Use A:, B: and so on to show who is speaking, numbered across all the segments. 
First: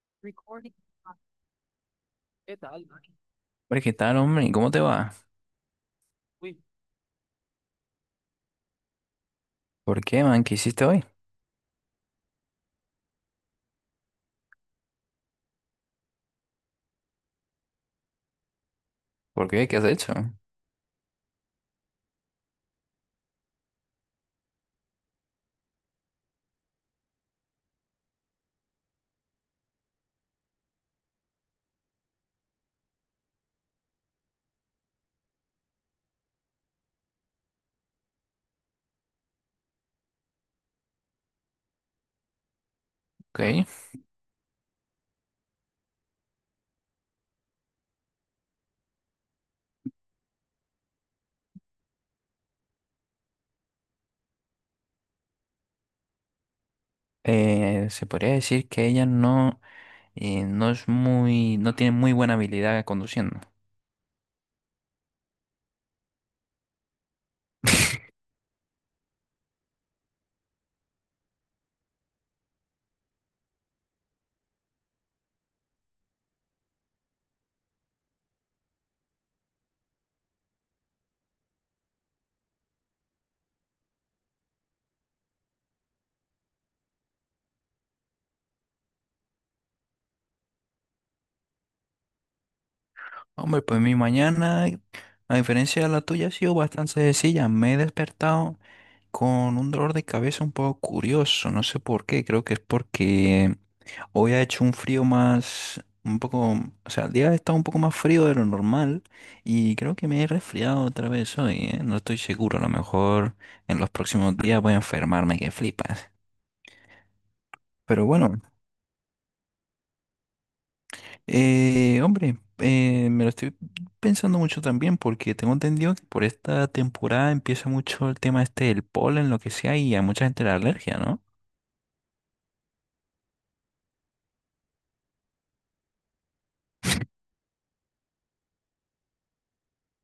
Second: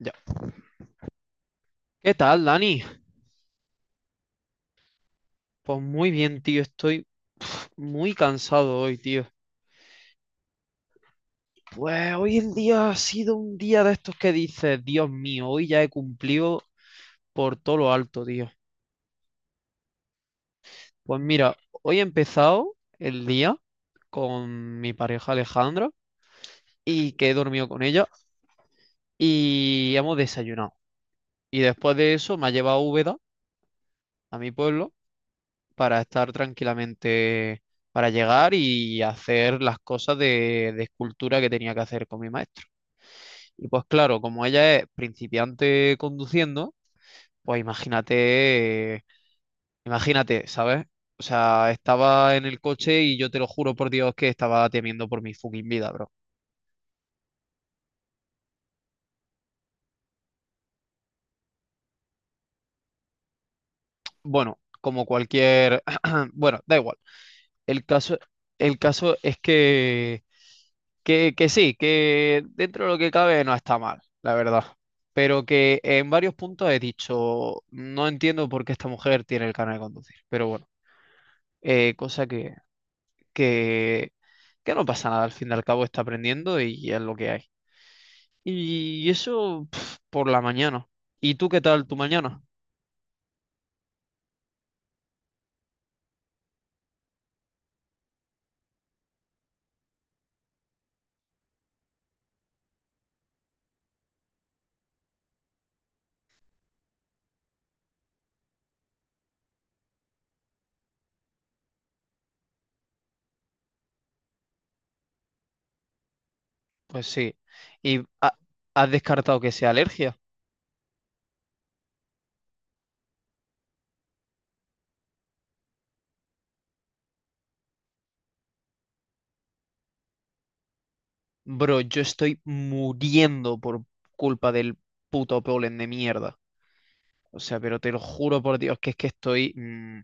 A: Ya. ¿Qué tal, Dani?
B: Hombre, ¿qué tal, hombre? ¿Cómo te va?
A: Pues muy bien, tío. Estoy muy cansado hoy, tío.
B: ¿Por qué, man? ¿Qué hiciste hoy?
A: Pues hoy el día ha sido un día de estos que dices, Dios mío, hoy ya he cumplido por todo lo alto, tío.
B: ¿Por qué? ¿Qué has hecho?
A: Pues mira, hoy he empezado el día con mi pareja Alejandra y que he dormido con ella y hemos desayunado. Y después de eso me ha llevado a Úbeda, a mi pueblo, para estar tranquilamente, para llegar y hacer las cosas de escultura que tenía que hacer con mi maestro.
B: Ok.
A: Y pues claro, como ella es principiante conduciendo, pues imagínate, imagínate, ¿sabes? O sea, estaba en el coche y yo te lo juro por Dios que estaba temiendo por mi fucking vida, bro.
B: Se podría decir que ella no, no es muy, no tiene muy buena habilidad conduciendo.
A: Bueno, como cualquier... Bueno, da igual. El caso, el caso es que sí, que dentro de lo que cabe no está mal, la verdad. Pero que en varios puntos he dicho, no entiendo por qué esta mujer tiene el canal de conducir. Pero bueno, cosa que, que no pasa nada, al fin y al cabo está aprendiendo y es lo que hay. Y eso pf, por la mañana. ¿Y tú qué tal tu mañana?
B: Hombre, pues mi mañana, a diferencia de la tuya, ha sido bastante sencilla. Me he despertado con un dolor de cabeza un poco curioso. No sé por qué. Creo que es porque hoy ha hecho un frío más, un poco, o sea, el día ha estado un poco más frío de lo normal y creo que me he resfriado otra vez hoy, ¿eh? No estoy seguro, a lo mejor en los próximos días voy a enfermarme que flipas.
A: Pues sí. ¿Y
B: Pero bueno,
A: has descartado que sea alergia?
B: hombre, me lo estoy pensando mucho también porque tengo entendido que por esta temporada empieza mucho el tema este del polen, lo que sea, y a mucha gente la alergia, ¿no?
A: Bro, yo estoy muriendo por culpa del puto polen de mierda. O sea, pero te lo juro por Dios que es que estoy,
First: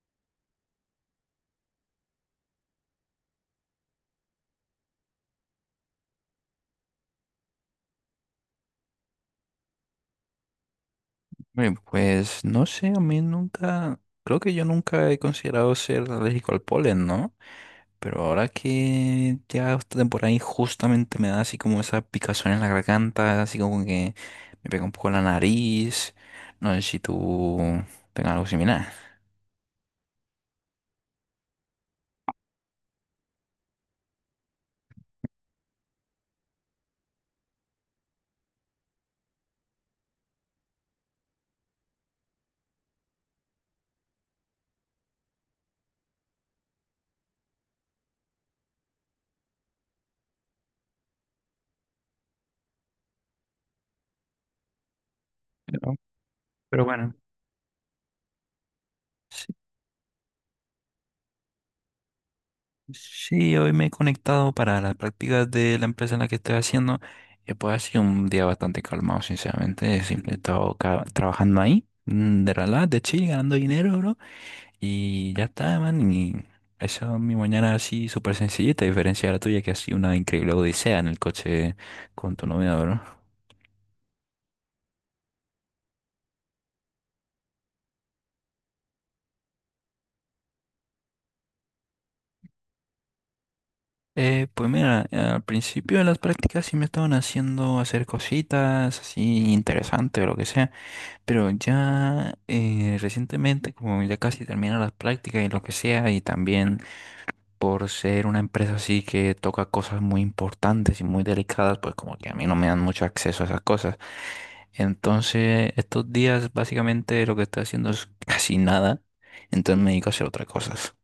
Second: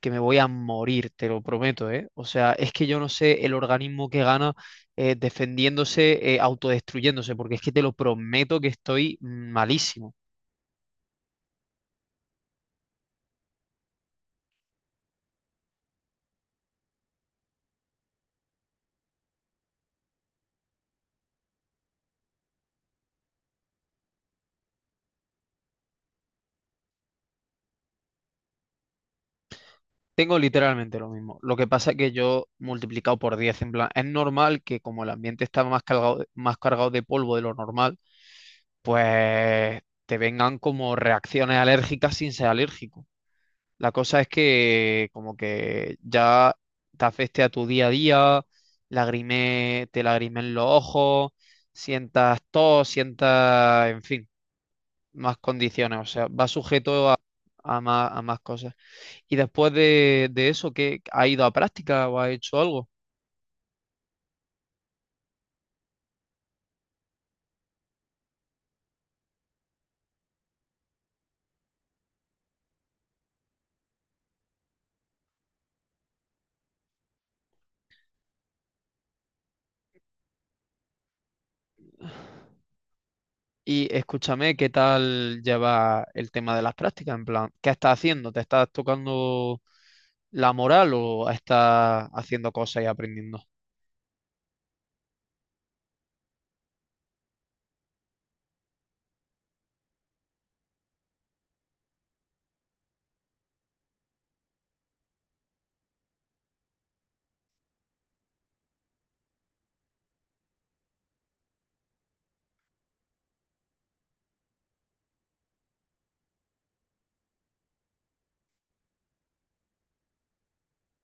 A: que me voy a morir, te lo prometo, ¿eh? O sea, es que yo no sé el organismo que gana defendiéndose, autodestruyéndose, porque es que te lo prometo que estoy malísimo.
B: Hombre, pues no sé, a mí nunca, creo que yo nunca he considerado ser alérgico al polen, ¿no? Pero ahora que ya esta temporada injustamente me da así como esa picazón en la garganta, así como que me pega un poco en la nariz. No sé si tú tengas algo similar.
A: Tengo literalmente lo mismo. Lo que pasa es que yo multiplicado por 10 en plan, es normal que como el ambiente está más cargado, más cargado de polvo de lo normal, pues te vengan como reacciones alérgicas sin ser alérgico. La cosa es que como que ya te afecte a tu día a día, te lagrimen los ojos, sientas tos, sientas, en fin, más
B: Pero,
A: condiciones. O sea, va
B: pero
A: sujeto
B: bueno,
A: a más cosas. Y
B: sí,
A: después de eso, ¿qué ha ido a práctica o ha hecho algo?
B: sí, hoy me he conectado para las prácticas de la empresa en la que estoy haciendo. Y pues ha sido un día bastante calmado, sinceramente. Siempre he estado trabajando ahí, de relax, de chill, ganando dinero, bro. Y ya está, man. Y esa es mi mañana así súper sencillita, a diferencia de la tuya, que ha sido una increíble odisea en el coche con tu novia, ¿verdad?
A: Y escúchame, ¿qué tal lleva el tema de las prácticas? En plan, ¿qué estás haciendo? ¿Te estás tocando la moral o estás haciendo cosas y aprendiendo?
B: Pues mira, al principio de las prácticas sí me estaban haciendo hacer cositas así interesantes o lo que sea, pero ya recientemente, como ya casi terminan las prácticas y lo que sea, y también por ser una empresa así que toca cosas muy importantes y muy delicadas, pues como que a mí no me dan mucho acceso a esas cosas. Entonces, estos días básicamente lo que estoy haciendo es casi nada, entonces me dedico a hacer otras cosas.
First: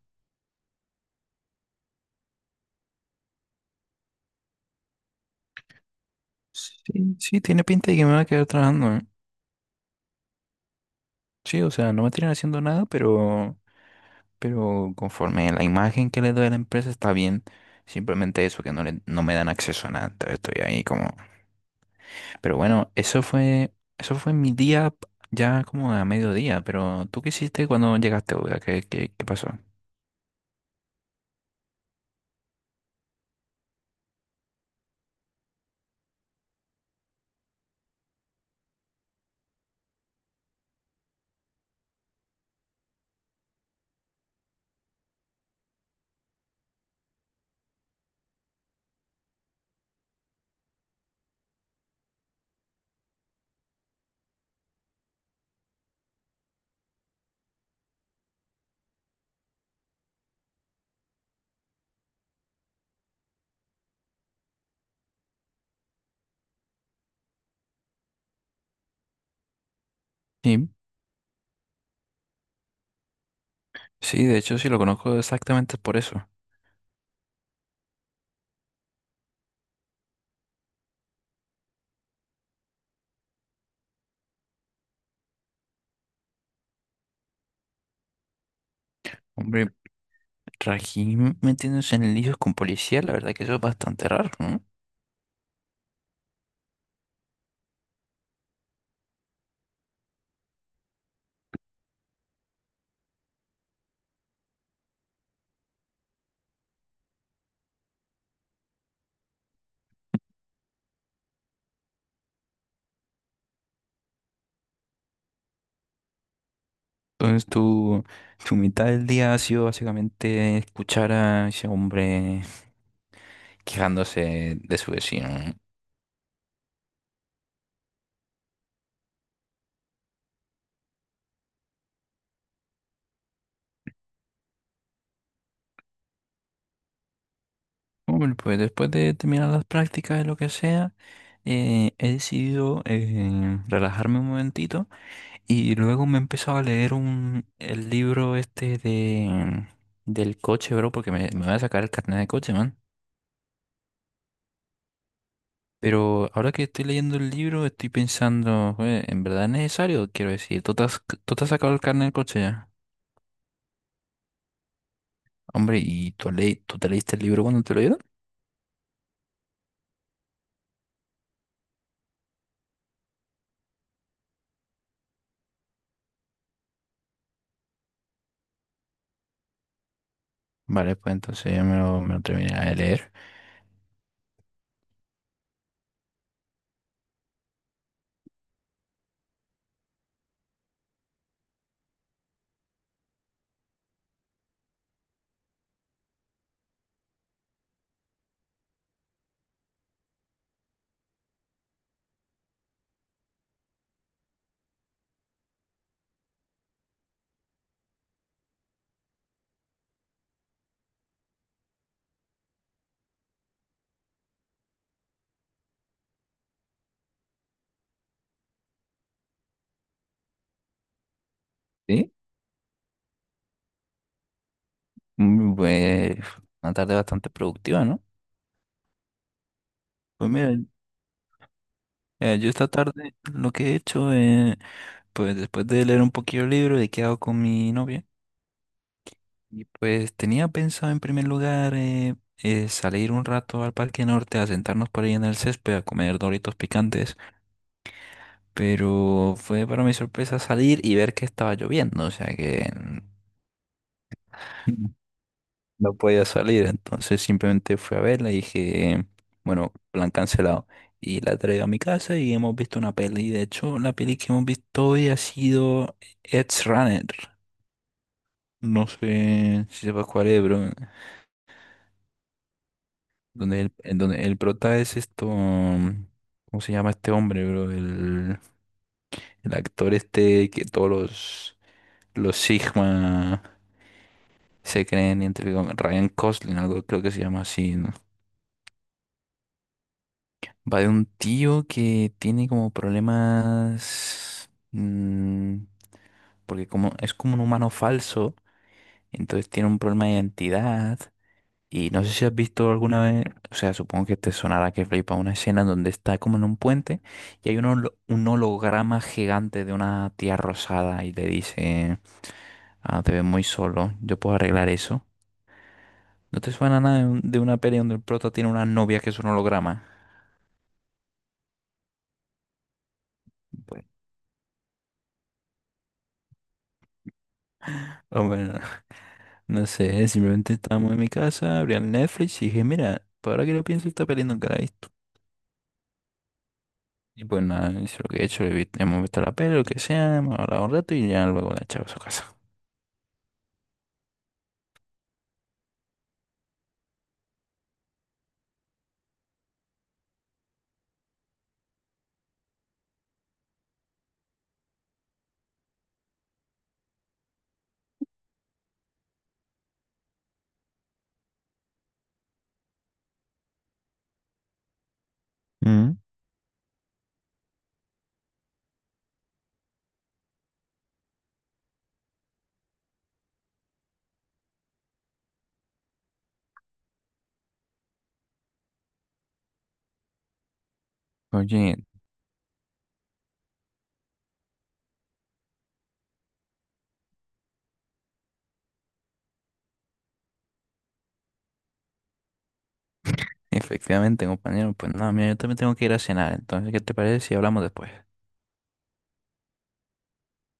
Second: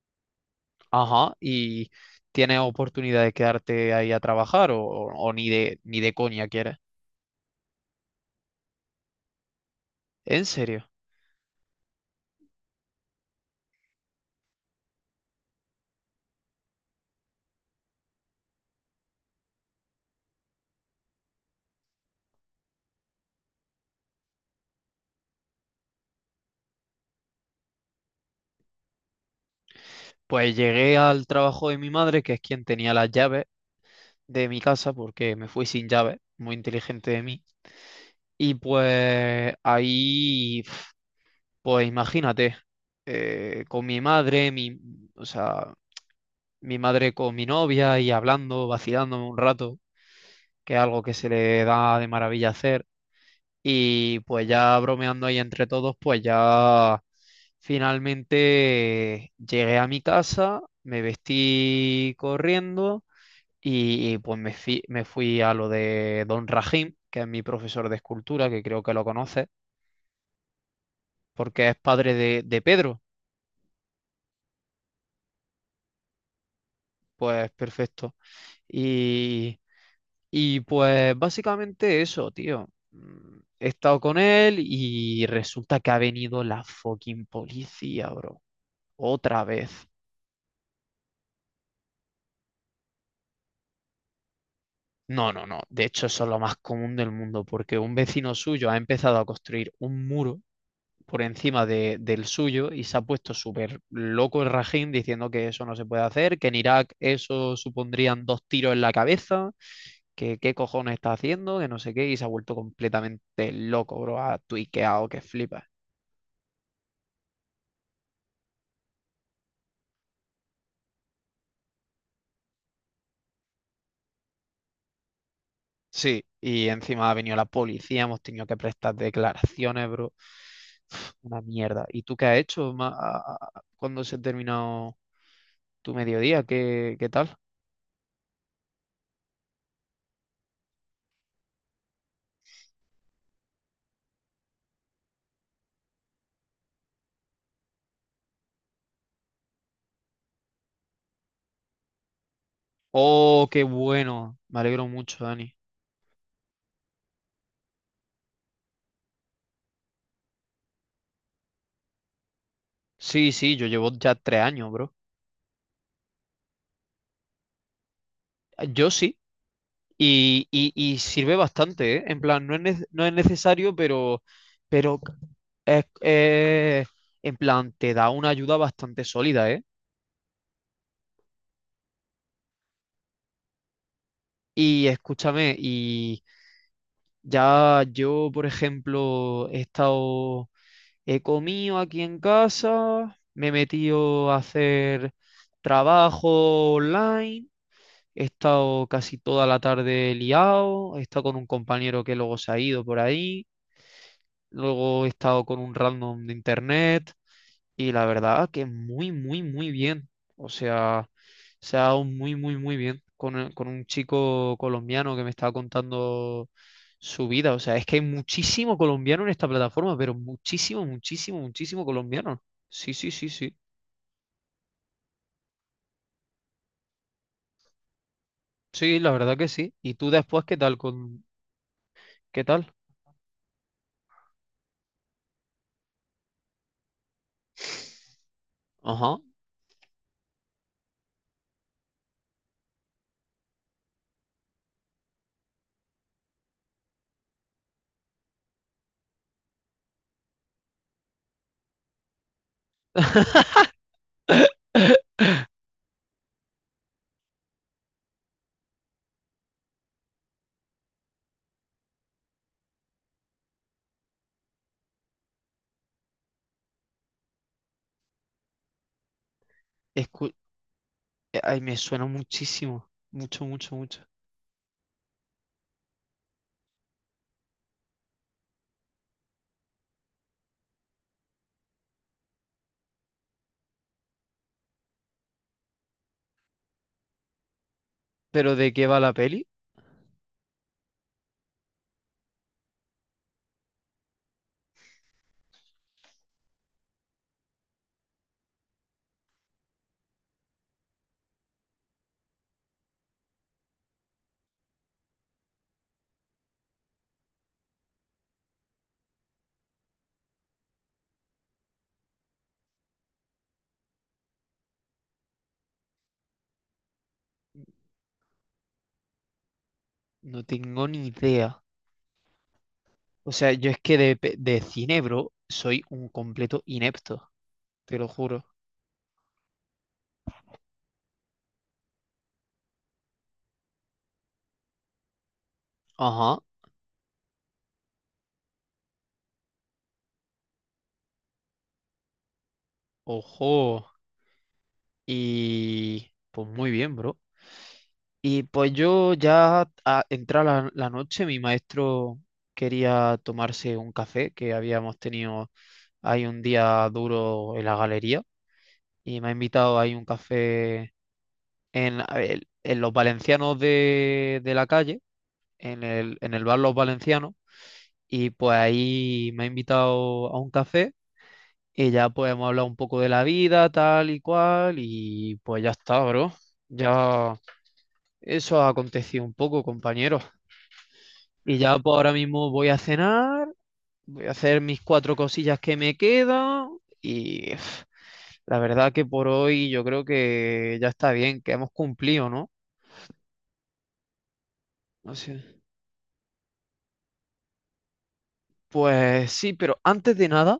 A: Ajá, y tienes oportunidad de quedarte ahí a trabajar o ni de coña quieres.
B: Sí, sí, tiene pinta de que me voy a quedar trabajando, ¿eh?
A: ¿En serio?
B: Sí, o sea, no me tienen haciendo nada, pero conforme la imagen que le doy a la empresa está bien. Simplemente eso, que no, no me dan acceso a nada. Entonces estoy ahí como pero bueno, eso fue mi día ya como a mediodía, pero ¿tú qué hiciste cuando llegaste, Olga? ¿Qué, qué, qué pasó?
A: Pues llegué al trabajo de mi madre, que es quien tenía las llaves de mi casa, porque me fui sin llaves, muy inteligente de mí. Y pues ahí, pf, pues imagínate, con mi madre, o sea, mi madre con mi novia y hablando, vacilándome un rato, que es algo que se le da de maravilla hacer. Y pues ya bromeando ahí entre todos, pues ya finalmente llegué a mi casa, me vestí corriendo y, pues me fui a lo de Don Rajim, que es mi profesor de escultura, que creo que lo conoces,
B: Sí,
A: porque es padre de Pedro.
B: sí, de hecho sí lo conozco exactamente por eso.
A: Pues perfecto. Y, y pues básicamente eso, tío. He estado con él y resulta que ha venido la fucking policía, bro. Otra vez.
B: Hombre, Rajim metiéndose en líos con policía, la verdad que eso es bastante raro, ¿no?
A: No, no, no. De hecho, eso es lo más común del mundo, porque un vecino suyo ha empezado a construir un muro por encima del suyo y se ha puesto súper loco el Rajín diciendo que eso no se puede hacer, que en Irak eso supondrían dos tiros en la cabeza, que qué cojones está haciendo, que no sé qué, y se ha vuelto completamente loco, bro. Ha tuiqueado que flipa.
B: Entonces tu mitad del día ha sido básicamente escuchar a ese hombre quejándose de su vecino.
A: Sí, y encima ha venido la policía, hemos tenido que prestar declaraciones, bro. Uf, una mierda. ¿Y tú qué has hecho cuando se ha terminado tu mediodía? ¿Qué tal?
B: Hombre, pues después de terminar las prácticas de lo que sea, he decidido relajarme un momentito y luego me he empezado a leer un, el libro este de, del coche, bro, porque me voy a sacar el carnet de coche, man.
A: Oh, qué bueno. Me alegro mucho, Dani.
B: Pero ahora que estoy leyendo el libro, estoy pensando, "Joder, ¿en verdad es necesario? Quiero decir, tú te has sacado el carnet de coche ya?
A: Sí, sí, yo llevo ya 3 años, bro.
B: Hombre, ¿y tú, le, tú te leíste el libro cuando te lo dieron?
A: Ah, yo sí. Y sirve bastante, ¿eh? En plan, no es necesario, pero es, es- en plan, te da una ayuda bastante sólida, ¿eh?
B: Vale, pues entonces ya me lo terminé de leer.
A: Y escúchame, ya yo, por ejemplo, he comido aquí en casa, me he metido a hacer trabajo online, he estado casi toda la tarde liado, he estado con un compañero que luego se ha ido por ahí, luego he estado con un random de internet, y la verdad que muy, muy, muy bien. O sea, se ha dado muy, muy, muy bien con un chico colombiano que me estaba contando su vida. O sea, es que hay muchísimo colombiano en esta plataforma, pero muchísimo, muchísimo, muchísimo
B: Sí,
A: colombiano. Sí, sí, sí, sí.
B: mm, pues una tarde bastante productiva, ¿no?
A: Sí, la verdad que sí. ¿Y tú
B: Pues
A: después
B: mira,
A: qué
B: yo esta
A: tal?
B: tarde lo que he hecho, pues después de leer un poquillo el libro, he quedado con mi novia
A: Ajá.
B: y pues tenía pensado en primer lugar salir un rato al Parque Norte a sentarnos por ahí en el césped a comer doritos picantes. Pero fue para mi sorpresa salir y ver que estaba lloviendo, o sea que no podía salir. Entonces simplemente fui a verla y dije, bueno, plan cancelado. Y la traigo a mi casa y hemos visto una peli. De hecho, la peli que hemos visto hoy ha sido Edge Runner. No sé si sepas cuál
A: Escu-
B: es, bro.
A: Ay, me suena muchísimo. Mucho,
B: Donde el,
A: mucho,
B: en
A: mucho.
B: donde el prota es esto. ¿Cómo se llama este hombre, bro? El actor este que todos los Sigma. Se creen entre com- Ryan Gosling, algo creo que se llama así, ¿no?
A: ¿Pero de qué va la peli?
B: Va de un tío que tiene como problemas, porque como es como un humano falso, entonces tiene un problema de identidad. Y no sé si has visto alguna vez, o sea, supongo que te sonará que flipa una escena donde está como en un puente y hay un holograma gigante de una tía rosada y le dice, ah, te ves muy solo, yo puedo arreglar eso. ¿No te suena nada de, de una peli donde el prota tiene una novia que es un holograma?
A: No tengo ni idea. O sea, yo es
B: Bueno,
A: que de cine, bro, soy un completo inepto, te lo
B: o
A: juro.
B: bueno, no sé, simplemente estábamos en mi casa, abrí el Netflix y dije, mira, por ahora que lo pienso, esta peli nunca la he visto.
A: Ajá,
B: Y pues nada, eso es lo que he hecho, hemos visto la peli, lo que sea, hemos hablado un rato y ya luego la he echado a su casa.
A: ojo. Y pues muy bien, bro. Y pues yo ya a entrar la noche, mi maestro quería tomarse un café, que habíamos tenido ahí un día duro en la galería, y me ha invitado ahí un café a ver, en los valencianos de la calle, en
B: Mm.
A: el, en el bar Los Valencianos, y pues ahí me ha invitado a un café. Y ya pues hemos hablado un poco de la vida, tal y cual, y pues ya está, bro. Ya eso ha acontecido un poco, compañero. Y
B: Oye,
A: ya pues ahora mismo voy a cenar, voy a hacer mis cuatro cosillas que me quedan. Y uf, la verdad que por hoy yo creo que ya está bien, que hemos cumplido, ¿no?
B: efectivamente, compañero, pues nada,
A: No
B: mira, yo también
A: sé.
B: tengo que ir a cenar, entonces, ¿qué te parece si hablamos después?
A: Pues sí, pero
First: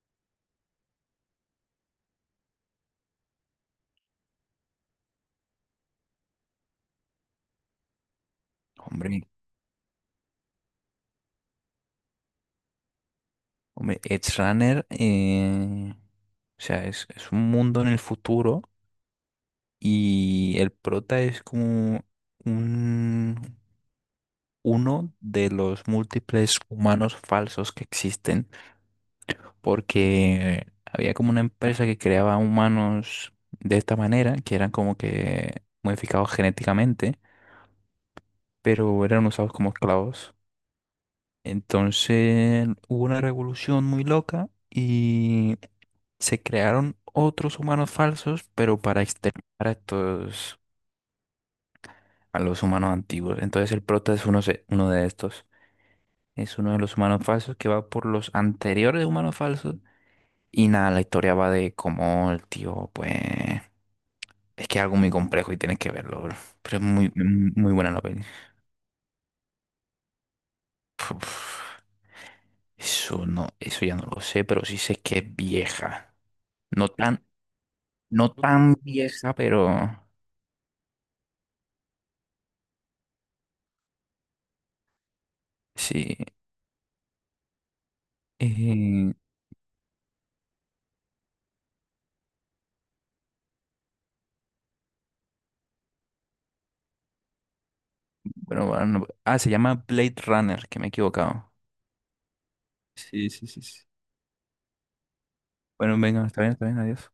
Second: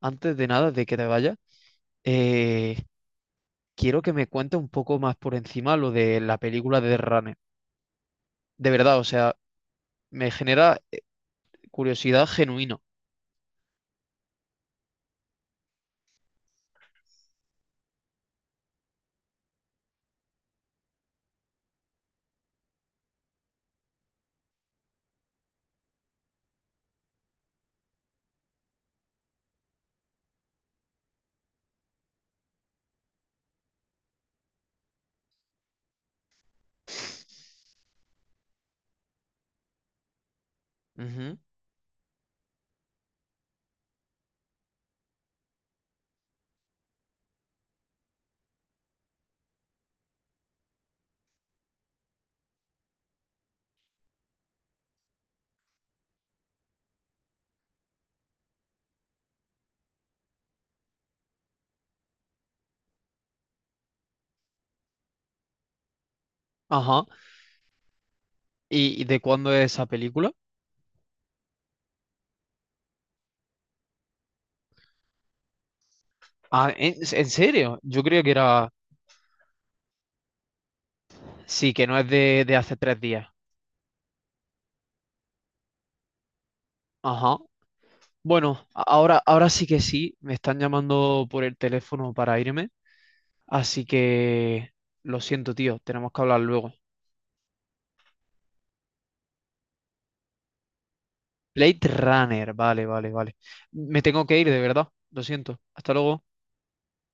A: antes de nada de que te vayas, eh, quiero que me cuentes un poco más por encima lo de la película de The Runner. De verdad, o
B: Hombre,
A: sea, me genera curiosidad genuina.
B: hombre, Edge Runner, o sea, es un mundo en el futuro y el prota es como un... uno de los múltiples humanos falsos que existen, porque había como una empresa que creaba humanos de esta manera, que eran como que modificados genéticamente, pero eran usados como esclavos.
A: Ujú.
B: Entonces hubo una revolución muy loca y se crearon otros humanos falsos, pero para exterminar a estos, a los humanos antiguos. Entonces el prota es uno, uno de estos. Es uno de los humanos falsos que va por los anteriores humanos falsos. Y nada, la historia va de cómo el tío, pues... Es que es algo muy complejo y tienes que verlo, bro. Pero es
A: Ajá.
B: muy, muy muy buena la peli.
A: ¿Y de cuándo es esa película?
B: Uf, eso no, eso ya no lo sé, pero sí sé que es vieja.
A: Ah,
B: No
A: ¿en,
B: tan,
A: en serio? Yo creo que
B: no
A: era...
B: tan vieja, pero
A: Sí, que no es de hace 3 días.
B: sí.
A: Ajá. Bueno,
B: Eh,
A: ahora, ahora sí que sí, me están llamando por el teléfono para irme, así que lo siento, tío, tenemos que hablar luego.
B: bueno, bueno, se llama Blade Runner, que me he equivocado.
A: Blade Runner, vale, vale,
B: Sí,
A: vale.
B: sí, sí, sí.
A: Me tengo que ir, de verdad, lo siento. Hasta
B: Bueno,
A: luego.
B: venga, está bien, adiós.